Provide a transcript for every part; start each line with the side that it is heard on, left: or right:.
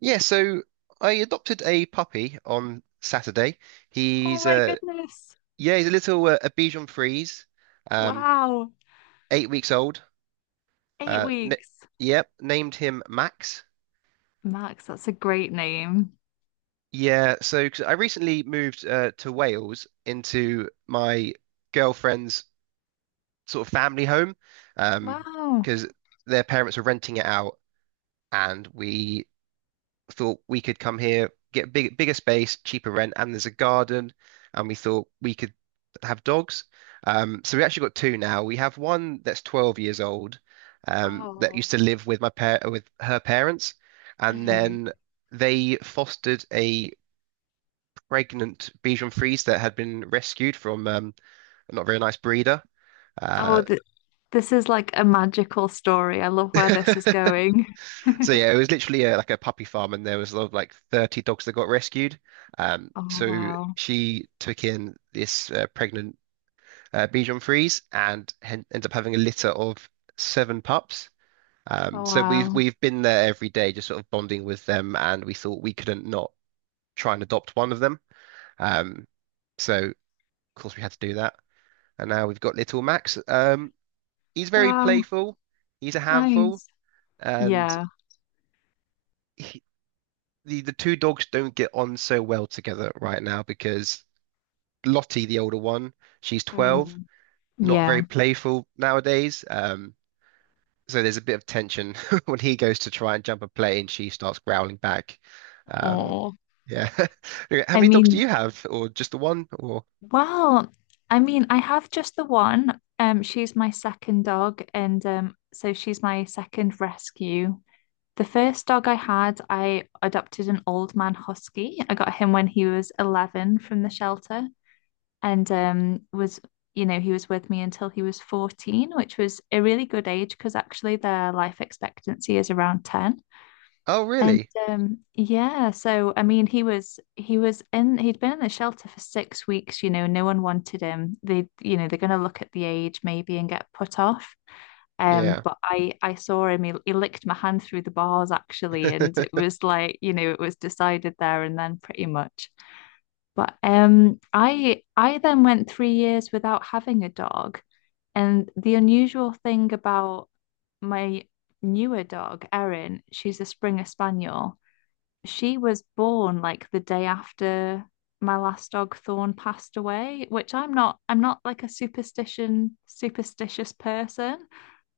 right: Yeah, so I adopted a puppy on Saturday.
left: Oh
right: He's
left: my
right: uh
left: goodness.
right: yeah, he's a little a Bichon Frise, um,
left: Wow.
right: 8 weeks old.
left: Eight
right: N
left: weeks.
right: Yep, named him Max.
left: Max, that's a great name.
right: Yeah, so 'cause I recently moved to Wales into my girlfriend's sort of family home, um,
left: Wow.
right: because their parents were renting it out, and we thought we could come here, get bigger space, cheaper rent, and there's a garden, and we thought we could have dogs. So we actually got two now. We have one that's 12 years old, that
left: Oh.
right: used to live with my par with her parents, and
left: Mhm.
right: then they fostered a pregnant Bichon Frise that had been rescued from a not very nice breeder.
left: Oh,
right: Uh,
left: th this is like a magical story. I love where this is going.
right: So yeah, it was literally like a puppy farm, and there was a lot of like 30 dogs that got rescued. Um,
left: Oh,
right: so
left: wow.
right: she took in this pregnant Bichon Frise and hen ended up having a litter of seven pups. Um,
left: Oh,
right: so we've
left: wow.
right: we've been there every day, just sort of bonding with them, and we thought we couldn't not try and adopt one of them. Um, so of course we had to do that, and now we've got little Max. He's very
left: Wow.
right: playful. He's a handful,
left: Nice.
right: and.
left: Yeah.
right: The two dogs don't get on so well together right now because Lottie, the older one, she's 12,
left: Mm.
right: not very
left: Yeah.
right: playful nowadays. So there's a bit of tension when he goes to try and jump a play, and she starts growling back. Um,
left: Oh.
right: yeah. How
left: I
right: many dogs do
left: mean,
right: you have, or just the one? Or
left: well, I mean, I have just the one. She's my second dog, and so she's my second rescue. The first dog I had, I adopted an old man husky. I got him when he was 11 from the shelter, and he was with me until he was 14, which was a really good age because actually their life expectancy is around 10.
right: oh,
left: And
right: really?
left: yeah, so I mean, he'd been in the shelter for 6 weeks. No one wanted him. They, they're going to look at the age maybe and get put off. Um,
right: Yeah.
left: but I I saw him. He licked my hand through the bars actually, and it was like you know it was decided there and then pretty much. But I then went 3 years without having a dog, and the unusual thing about my newer dog Erin, she's a Springer Spaniel. She was born like the day after my last dog Thorn passed away, which I'm not like a superstition superstitious person,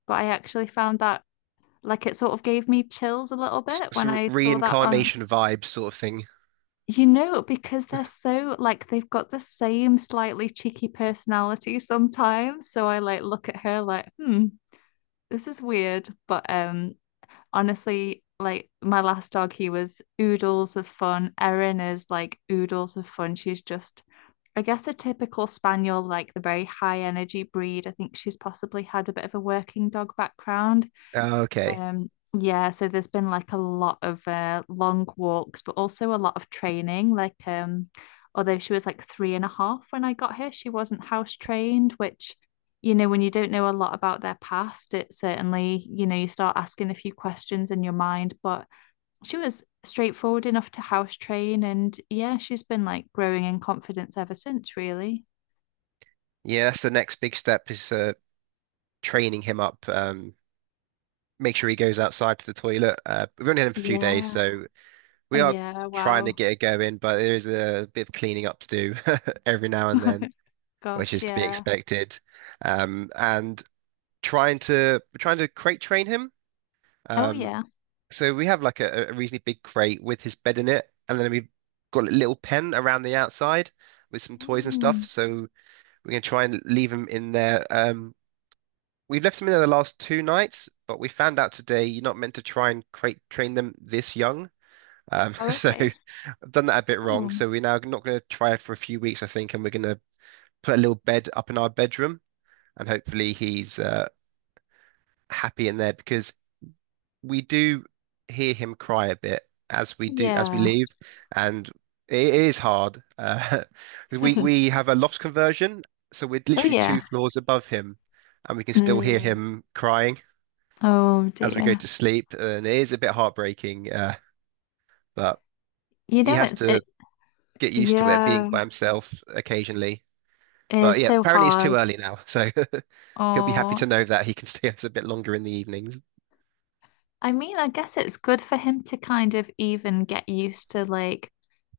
left: but I actually found that like it sort of gave me chills a little
right: S-
left: bit when
right: Some
left: I saw that
right: reincarnation vibe sort of thing.
left: because they're so like they've got the same slightly cheeky personality sometimes. So I like look at her like, hmm, this is weird. But honestly, like my last dog, he was oodles of fun. Erin is like oodles of fun. She's just I guess a typical spaniel, like the very high energy breed. I think she's possibly had a bit of a working dog background.
right: Oh, okay.
left: Um, yeah, so there's been like a lot of long walks, but also a lot of training. Like, although she was like 3.5 when I got her, she wasn't house trained, which, when you don't know a lot about their past, it certainly, you start asking a few questions in your mind. But she was straightforward enough to house train, and yeah, she's been like growing in confidence ever since, really.
right: Yeah, that's the next big step is training him up. Make sure he goes outside to the toilet. We've only had him for a few days,
left: Yeah.
right: so
left: Oh,
right: we are
left: yeah.
right: trying to
left: Wow.
right: get it going, but there is a bit of cleaning up to do every now and then, which
left: Gosh,
right: is to be
left: yeah.
right: expected. And trying to we're trying to crate train him.
left: Oh,
right: Um,
left: yeah.
right: so we have like a reasonably big crate with his bed in it, and then we've got a little pen around the outside with some toys and stuff.
left: Mm.
right: So we're gonna try and leave him in there. We've left them in there the last two nights, but we found out today you're not meant to try and crate train them this young.
left: Oh,
right: So
left: okay.
right: I've done that a bit wrong.
left: Oh,
right: So we're now not going to try it for a few weeks, I think, and we're going to put a little bed up in our bedroom, and hopefully he's happy in there because we do hear him cry a bit as we
left: yeah.
right: leave, and it is hard. 'Cause we have a loft conversion, so we're
left: Oh,
right: literally
left: yeah.
right: two floors above him, and we can still hear
left: Mm.
right: him crying
left: Oh,
right: as we go
left: dear.
right: to sleep, and it is a bit heartbreaking. But
left: You
right: he
left: know,
right: has
left: it's
right: to
left: it.
right: get used to it being
left: Yeah,
right: by himself occasionally. But
left: it's
right: yeah,
left: so
right: apparently it's too
left: hard.
right: early now, so he'll be happy to
left: Oh,
right: know that he can stay us a bit longer in the evenings.
left: I mean, I guess it's good for him to kind of even get used to like,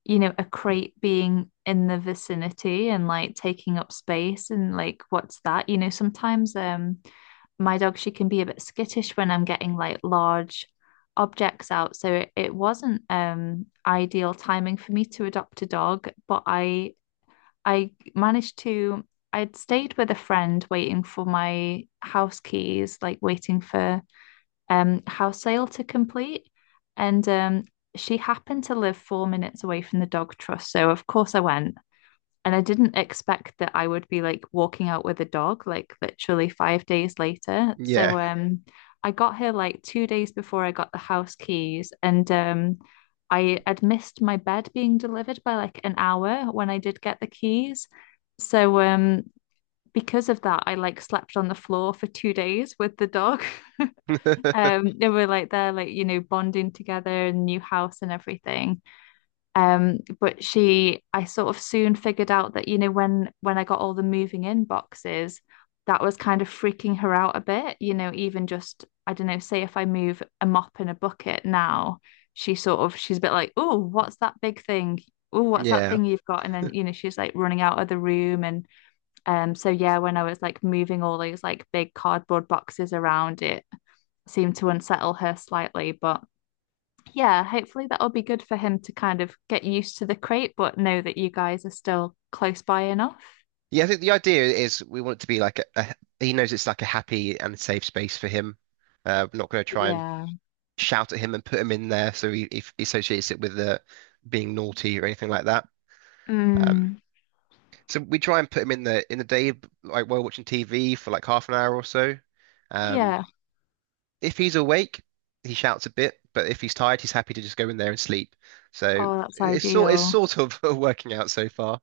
left: a crate being in the vicinity and like taking up space and like, what's that? You know, sometimes. My dog, she can be a bit skittish when I'm getting like large objects out. So it wasn't ideal timing for me to adopt a dog, but I managed to I'd stayed with a friend waiting for my house keys, like waiting for house sale to complete. And she happened to live 4 minutes away from the dog trust. So of course I went. And I didn't expect that I would be like walking out with a dog like literally 5 days later.
right: Yeah,
left: So I got here like 2 days before I got the house keys, and I had missed my bed being delivered by like an hour when I did get the keys. So because of that I like slept on the floor for 2 days with the dog. They were like there, like bonding together, new house and everything. But I sort of soon figured out that, you know, when I got all the moving in boxes, that was kind of freaking her out a bit. You know, even just, I don't know, say if I move a mop and a bucket now, she's a bit like, oh, what's that big thing? Oh, what's that
right: yeah,
left: thing you've got? And then, you know, she's like running out of the room. And so yeah, when I was like moving all those like big cardboard boxes around, it seemed to unsettle her slightly, but yeah, hopefully that will be good for him to kind of get used to the crate, but know that you guys are still close by enough.
right: yeah. I think the idea is we want it to be like a he knows it's like a happy and safe space for him. We're not going to try and
left: Yeah.
right: shout at him and put him in there, so he associates it with being naughty or anything like that. Um,
left: Mm,
right: So we try and put him in the day, like while watching TV for like half an hour or so. Um,
left: yeah.
right: if he's awake, he shouts a bit, but if he's tired, he's happy to just go in there and sleep. So
left: Oh, that's
right: it's
left: ideal.
right: sort of working out so far.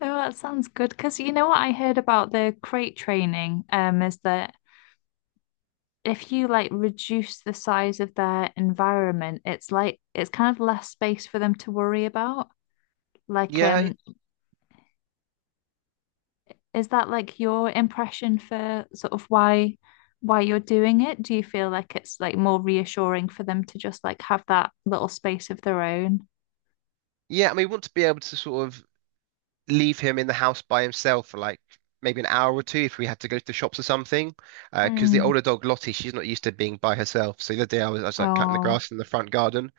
left: Oh, that sounds good. Because you know what I heard about the crate training, is that if you like reduce the size of their environment, it's like it's kind of less space for them to worry about. Like,
right: Yeah,
left: is that like your impression for sort of why you're doing it? Do you feel like it's like more reassuring for them to just like have that little space of their own?
right: yeah. I mean, we want to be able to sort of leave him in the house by himself for like maybe an hour or two if we had to go to the shops or something. Because the
left: Mm.
right: older dog Lottie, she's not used to being by herself. So the other day I was like cutting the
left: Oh.
right: grass in the front garden.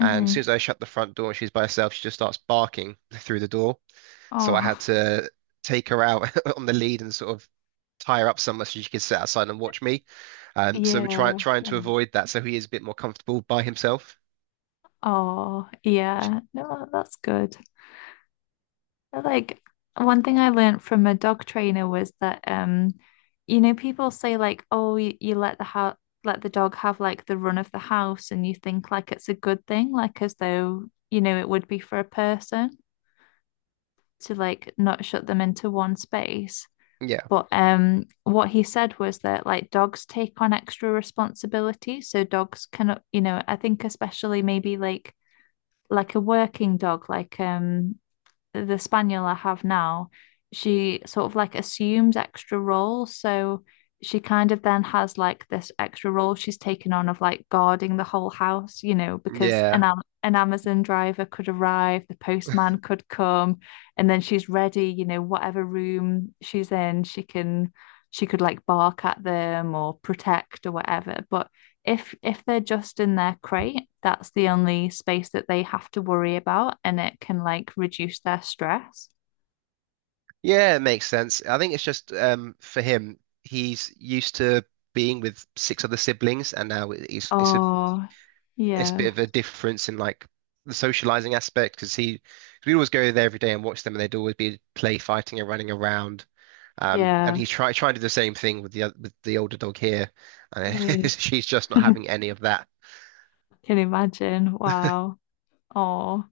right: And as soon as I shut the front door and she's by herself, she just starts barking through the door. So I
left: Oh.
right: had to take her out on the lead and sort of tie her up somewhere so she could sit outside and watch me. So
left: Yeah.
right: trying to avoid that so he is a bit more comfortable by himself.
left: Oh,
right: Which-
left: yeah. No, that's good. Like one thing I learned from a dog trainer was that people say like, oh, you let the ho let the dog have like the run of the house, and you think like it's a good thing, like as though, it would be for a person to like not shut them into one space.
right: yeah,
left: But what he said was that like dogs take on extra responsibility, so dogs cannot you know, I think especially maybe like a working dog, like the spaniel I have now, she sort of like assumes extra roles. So she kind of then has like this extra role she's taken on of like guarding the whole house, you know, because an
right: yeah,
left: Am an Amazon driver could arrive, the postman could come, and then she's ready, you know, whatever room she's in, she could like bark at them or protect or whatever. But if they're just in their crate, that's the only space that they have to worry about, and it can like reduce their stress.
right: yeah, it makes sense. I think it's just for him, he's used to being with six other siblings, and now he's
left: Oh,
right: it's a bit
left: yeah,
right: of a difference in like the socializing aspect because he we always go there every day and watch them and they'd always be play fighting and running around. And
left: yeah.
right: he tried trying to do the same thing with with the older dog here, and
left: Mm.
right: she's just not having any of that.
left: Can imagine. Wow. Oh,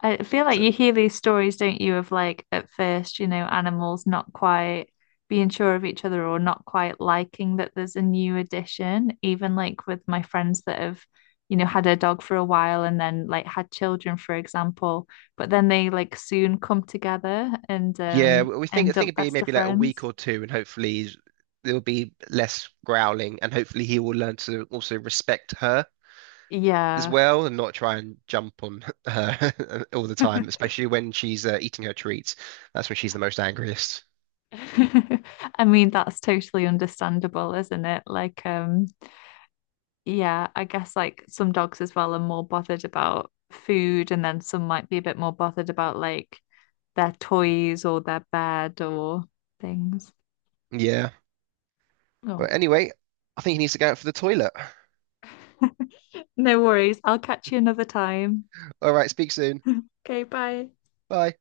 left: I feel like
right: So,
left: you hear these stories, don't you, of like at first, animals not quite being sure of each other or not quite liking that there's a new addition. Even like with my friends that have, had a dog for a while and then like had children, for example, but then they like soon come together and
right: yeah, we think I
left: end
right: think
left: up
right: it'd be
left: best of
right: maybe like a week
left: friends.
right: or two, and there'll be less growling, and hopefully he will learn to also respect her as
left: Yeah.
right: well, and not try and jump on her all the time, especially when she's eating her treats. That's when she's the most angriest.
left: I mean, that's totally understandable, isn't it? Like, yeah, I guess like some dogs as well are more bothered about food, and then some might be a bit more bothered about like their toys or their bed or things.
right: Yeah. But
left: Oh,
right: anyway, I think he needs to go out for the toilet.
left: no worries. I'll catch you another time.
right: All right, speak soon.
left: Okay, bye.
right: Bye.